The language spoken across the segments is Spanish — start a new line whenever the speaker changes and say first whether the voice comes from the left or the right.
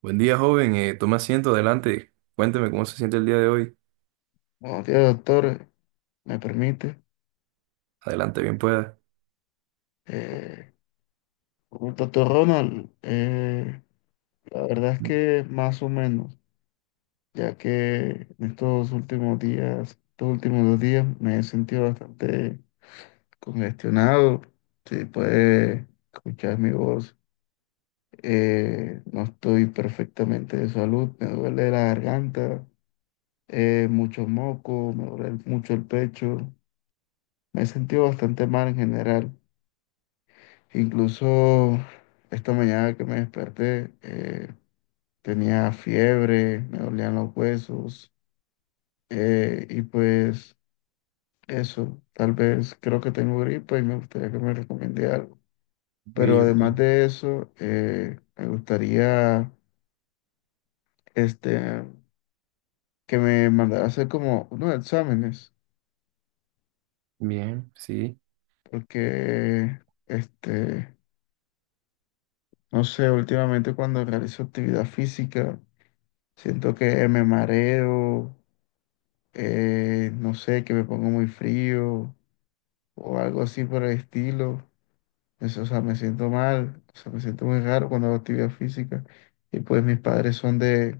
right: Buen día, joven. Tome asiento, adelante. Cuénteme cómo se siente el día de hoy.
left: Buenos días, doctor. ¿Me permite?
right: Adelante, bien pueda.
left: Eh, doctor Ronald, la verdad es que más o menos, ya que en estos últimos 2 días, me he sentido bastante congestionado. Si puede escuchar mi voz, no estoy perfectamente de salud, me duele la garganta, mucho moco, me duele mucho el pecho. Me he sentido bastante mal en general. Incluso esta mañana que me desperté, tenía fiebre, me dolían los huesos, y pues eso, tal vez creo que tengo gripa y me gustaría que me recomiende algo.
right: Y
left: Pero
right: yo,
left: además de eso, me gustaría este, que me mandara a hacer como unos exámenes,
right: Bien, sí.
left: porque este, no sé, últimamente cuando realizo actividad física, siento que me mareo, no sé, que me pongo muy frío o algo así por el estilo. Eso, o sea, me siento mal, o sea, me siento muy raro cuando hago actividad física. Y pues mis padres son de,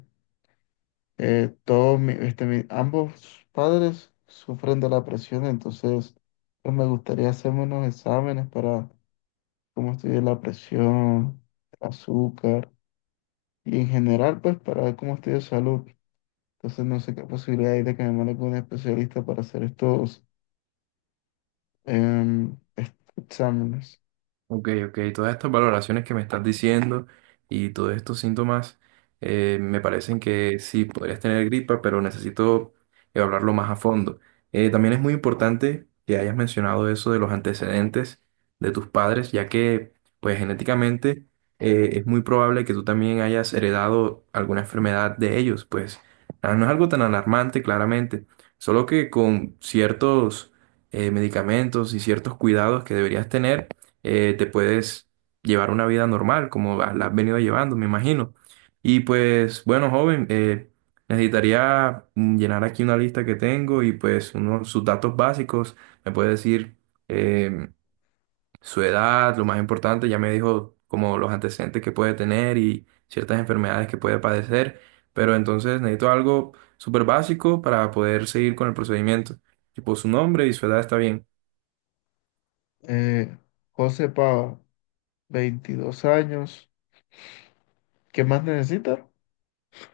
left: todos, mi- este, mi- ambos padres sufren de la presión, entonces pues me gustaría hacerme unos exámenes para cómo estoy de la presión, azúcar y en general pues para ver cómo estoy de salud. Entonces no sé qué posibilidad hay de que me mande con un especialista para hacer estos exámenes.
right: Ok, ok, todas estas valoraciones que me estás diciendo y todos estos síntomas me parecen que sí, podrías tener gripa, pero necesito evaluarlo más a fondo. También es muy importante que hayas mencionado eso de los antecedentes de tus padres, ya que pues genéticamente es muy probable que tú también hayas heredado alguna enfermedad de ellos. Pues no es algo tan alarmante claramente, solo que con ciertos medicamentos y ciertos cuidados que deberías tener, te puedes llevar una vida normal, como la has venido llevando, me imagino. Y pues, bueno, joven, necesitaría llenar aquí una lista que tengo y pues uno, sus datos básicos. Me puede decir eh, su edad, lo más importante. Ya me dijo como los antecedentes que puede tener y ciertas enfermedades que puede padecer, pero entonces necesito algo súper básico para poder seguir con el procedimiento. Tipo, su nombre y su edad está bien.
left: Eh, José Pava, 22 años. ¿Qué más necesita?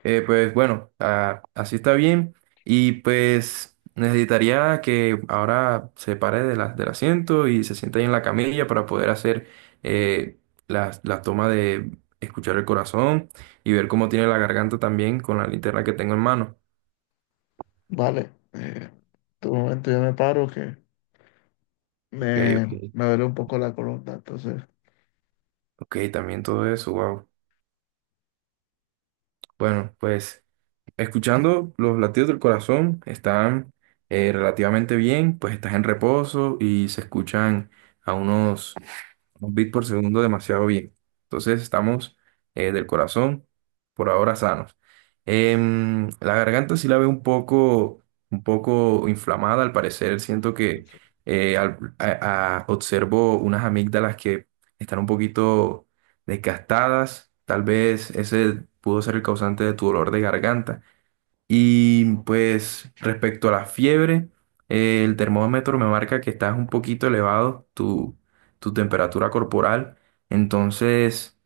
right: Pues bueno, así está bien. Y pues necesitaría que ahora se pare de del asiento y se siente ahí en la camilla para poder hacer eh, toma de escuchar el corazón y ver cómo tiene la garganta también con la linterna que tengo en mano.
left: Vale. Tu momento yo me paro que
right: Ok, ok,
left: me duele un poco la columna. Entonces,
right: ok, también todo eso, wow. Bueno, pues escuchando los latidos del corazón están relativamente bien. Pues estás en reposo y se escuchan a unos un bit por segundo demasiado bien. Entonces estamos del corazón por ahora sanos. La garganta sí la veo un poco inflamada, al parecer. Siento que observo unas amígdalas que están un poquito desgastadas. Tal vez ese pudo ser el causante de tu dolor de garganta. Y pues respecto a la fiebre, el termómetro me marca que estás un poquito elevado tu temperatura corporal. Entonces,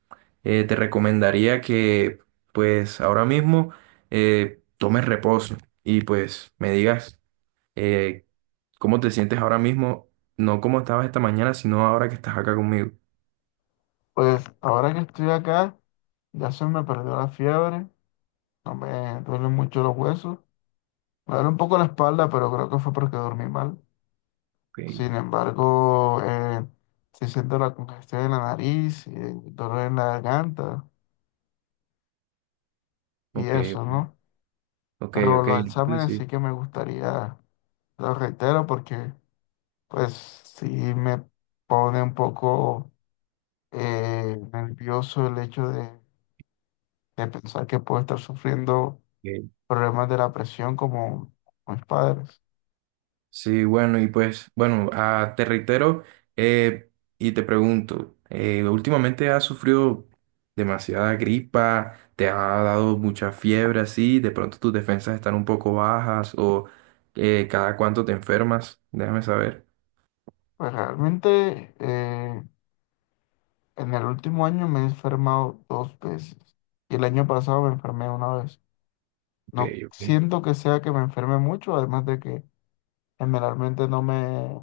right: te recomendaría que pues ahora mismo tomes reposo y pues me digas eh, cómo te sientes ahora mismo, no cómo estabas esta mañana, sino ahora que estás acá conmigo.
left: pues ahora que estoy acá, ya se me perdió la fiebre. No me duelen mucho los huesos. Me duele un poco la espalda, pero creo que fue porque dormí mal.
right: Ok,
left: Sin embargo, sí siento la congestión en la nariz, dolor en la garganta y
right: ok,
left: eso, ¿no?
right: ok,
left: Pero
right: ok,
left: los exámenes
right: entonces
left: sí que me gustaría, lo reitero, porque pues sí me pone un poco nervioso el hecho de pensar que puedo estar sufriendo
right: sí.
left: problemas de la presión como mis padres.
right: Sí, bueno, y pues, bueno, te reitero eh, y te pregunto, últimamente has sufrido demasiada gripa, te ha dado mucha fiebre así, de pronto tus defensas están un poco bajas o cada cuánto te enfermas, déjame saber.
left: Pues realmente, en el último año me he enfermado dos veces y el año pasado me enfermé una vez.
right: Ok,
left: No
right: ok.
left: siento que sea que me enferme mucho, además de que generalmente no me,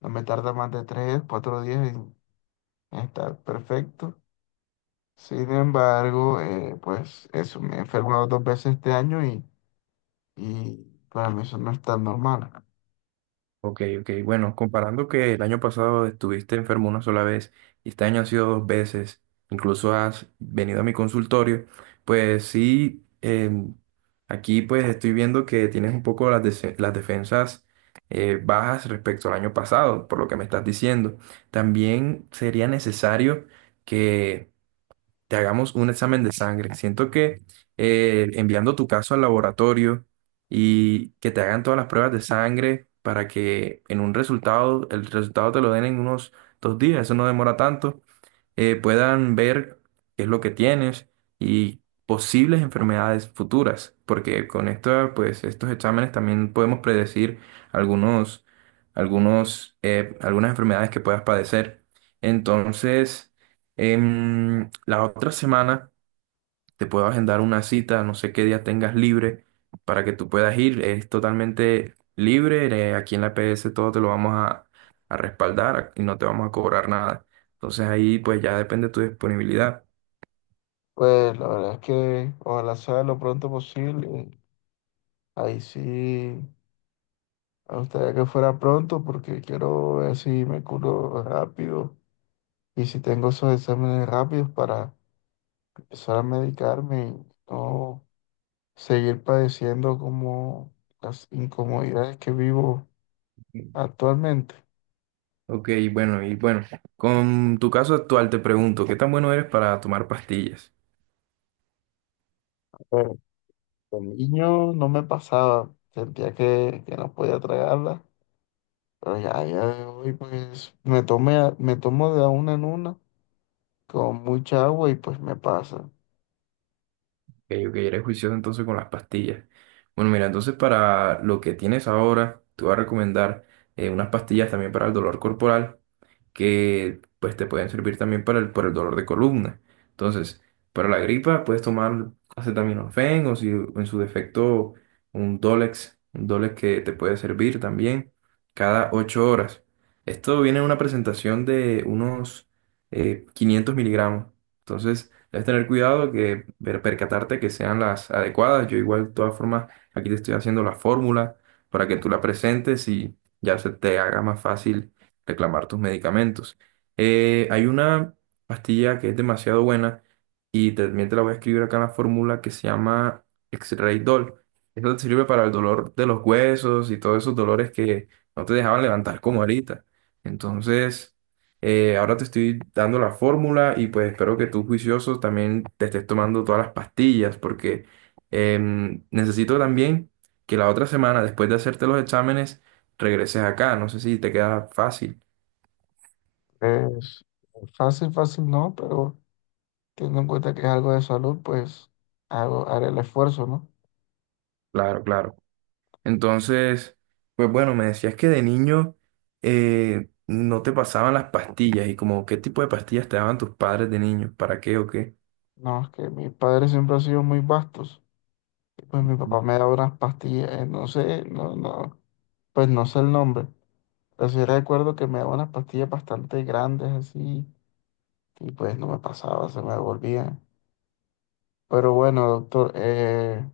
left: no me tarda más de 3, 4 días. Está perfecto. Sin embargo, pues eso, me he enfermado dos veces este año, y para mí eso no es tan normal.
right: Ok, ok. Bueno, comparando que el año pasado estuviste enfermo 1 sola vez y este año ha sido 2 veces, incluso has venido a mi consultorio, pues sí, aquí pues estoy viendo que tienes un poco las defensas bajas respecto al año pasado, por lo que me estás diciendo. También sería necesario que te hagamos un examen de sangre. Siento que enviando tu caso al laboratorio y que te hagan todas las pruebas de sangre para que en un resultado, el resultado te lo den en unos 2 días, eso no demora tanto. Puedan ver qué es lo que tienes y posibles enfermedades futuras, porque con esto, pues, estos exámenes también podemos predecir algunos, algunos, algunas enfermedades que puedas padecer. Entonces, la otra semana te puedo agendar una cita, no sé qué día tengas libre, para que tú puedas ir. Es totalmente libre, aquí en la PS todo te lo vamos a respaldar y no te vamos a cobrar nada. Entonces ahí pues ya depende de tu disponibilidad.
left: Pues la verdad es que ojalá sea lo pronto posible. Ahí sí, me gustaría que fuera pronto porque quiero ver si me curo rápido y si tengo esos exámenes rápidos para empezar a medicarme y no seguir padeciendo como las incomodidades que vivo actualmente.
right: Ok, bueno, y bueno, con tu caso actual te pregunto, ¿qué tan bueno eres para tomar pastillas?
left: Con niño no me pasaba, sentía que no podía tragarla, pero ya, ya hoy pues me tomo de a una en una con mucha agua y pues me pasa.
right: Ok, ok, eres juicioso entonces con las pastillas. Bueno, mira, entonces para lo que tienes ahora, te voy a recomendar unas pastillas también para el dolor corporal, que pues te pueden servir también para para el dolor de columna. Entonces, para la gripa puedes tomar acetaminofén o si en su defecto un Dolex que te puede servir también cada 8 horas. Esto viene en una presentación de unos 500 miligramos. Entonces, debes tener cuidado que percatarte que sean las adecuadas. Yo igual, de todas formas, aquí te estoy haciendo la fórmula para que tú la presentes y ya se te haga más fácil reclamar tus medicamentos. Hay una pastilla que es demasiado buena y también te la voy a escribir acá en la fórmula, que se llama X-Ray Doll. Esto te sirve para el dolor de los huesos y todos esos dolores que no te dejaban levantar como ahorita. Entonces, ahora te estoy dando la fórmula y pues espero que tú juicioso también te estés tomando todas las pastillas, porque necesito también que la otra semana, después de hacerte los exámenes, regreses acá. No sé si te queda fácil.
left: Es fácil, fácil no, pero teniendo en cuenta que es algo de salud, pues haré el esfuerzo, ¿no?
right: Claro, claro. Entonces, pues bueno, me decías que de niño no te pasaban las pastillas. ¿Y como qué tipo de pastillas te daban tus padres de niño, para qué o qué?
left: No, es que mis padres siempre han sido muy vastos, y pues mi papá me daba unas pastillas, no sé, no, no, pues no sé el nombre, pero sí recuerdo que me daba unas pastillas bastante grandes así y pues no me pasaba, se me devolvía. Pero bueno, doctor,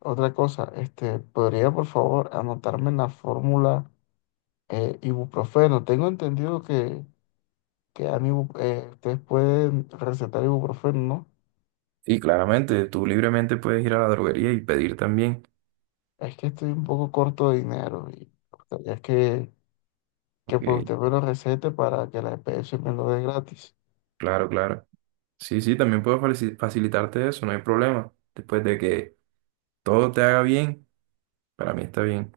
left: otra cosa, ¿podría por favor anotarme en la fórmula ibuprofeno? Tengo entendido que, ustedes pueden recetar ibuprofeno, ¿no?
right: Y claramente, tú libremente puedes ir a la droguería y pedir también.
left: Es que estoy un poco corto de dinero y me gustaría que
right: Ok,
left: pues usted me lo recete para que la EPS me lo dé gratis.
right: claro, claro. Sí, sí, también puedo facilitarte eso, no hay problema. Después de que todo te haga bien, para mí está bien.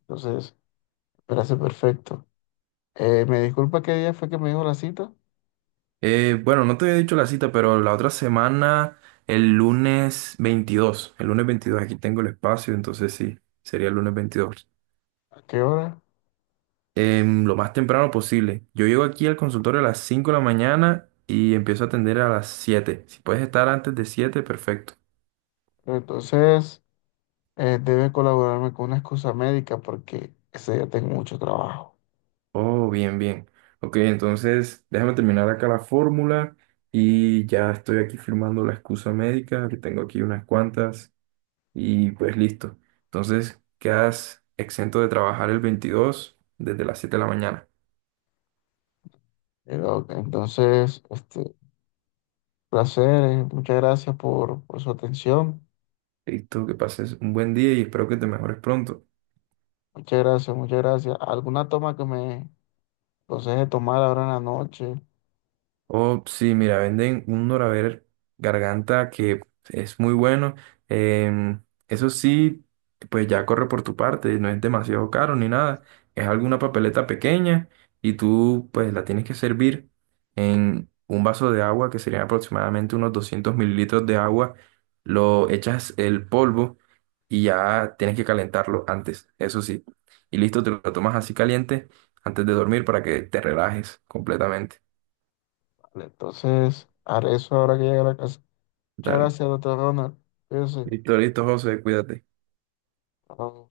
left: Entonces, me hace perfecto. ¿Me disculpa qué día fue que me dijo la cita?
right: Bueno, no te había dicho la cita, pero la otra semana, el lunes 22, el lunes 22 aquí tengo el espacio, entonces sí, sería el lunes 22.
left: ¿A qué hora?
right: Lo más temprano posible. Yo llego aquí al consultorio a las 5 de la mañana y empiezo a atender a las siete. Si puedes estar antes de 7, perfecto.
left: Entonces, debe colaborarme con una excusa médica porque ese día tengo mucho trabajo.
right: Oh, bien, bien. Ok, entonces déjame terminar acá la fórmula y ya estoy aquí firmando la excusa médica, que tengo aquí unas cuantas. Y pues listo. Entonces quedas exento de trabajar el 22 desde las 7 de la mañana.
left: Doc, entonces, placer, muchas gracias por su atención.
right: Listo, que pases un buen día y espero que te mejores pronto.
left: Muchas gracias, muchas gracias. ¿Alguna toma que me aconseje tomar ahora en la noche?
right: Oh, sí, mira, venden un Doraver garganta que es muy bueno. Em, Eso sí, pues ya corre por tu parte, no es demasiado caro ni nada. Es alguna papeleta pequeña y tú pues la tienes que servir en un vaso de agua, que serían aproximadamente unos 200 mililitros de agua. Lo echas el polvo y ya tienes que calentarlo antes, eso sí. Y listo, te lo tomas así caliente antes de dormir para que te relajes completamente.
left: Vale, entonces, haré eso ahora que llegue a la casa. Muchas
right: Dale.
left: gracias, doctor Ronald. Cuídese.
right: Listo, listo, José, cuídate.
left: Chao.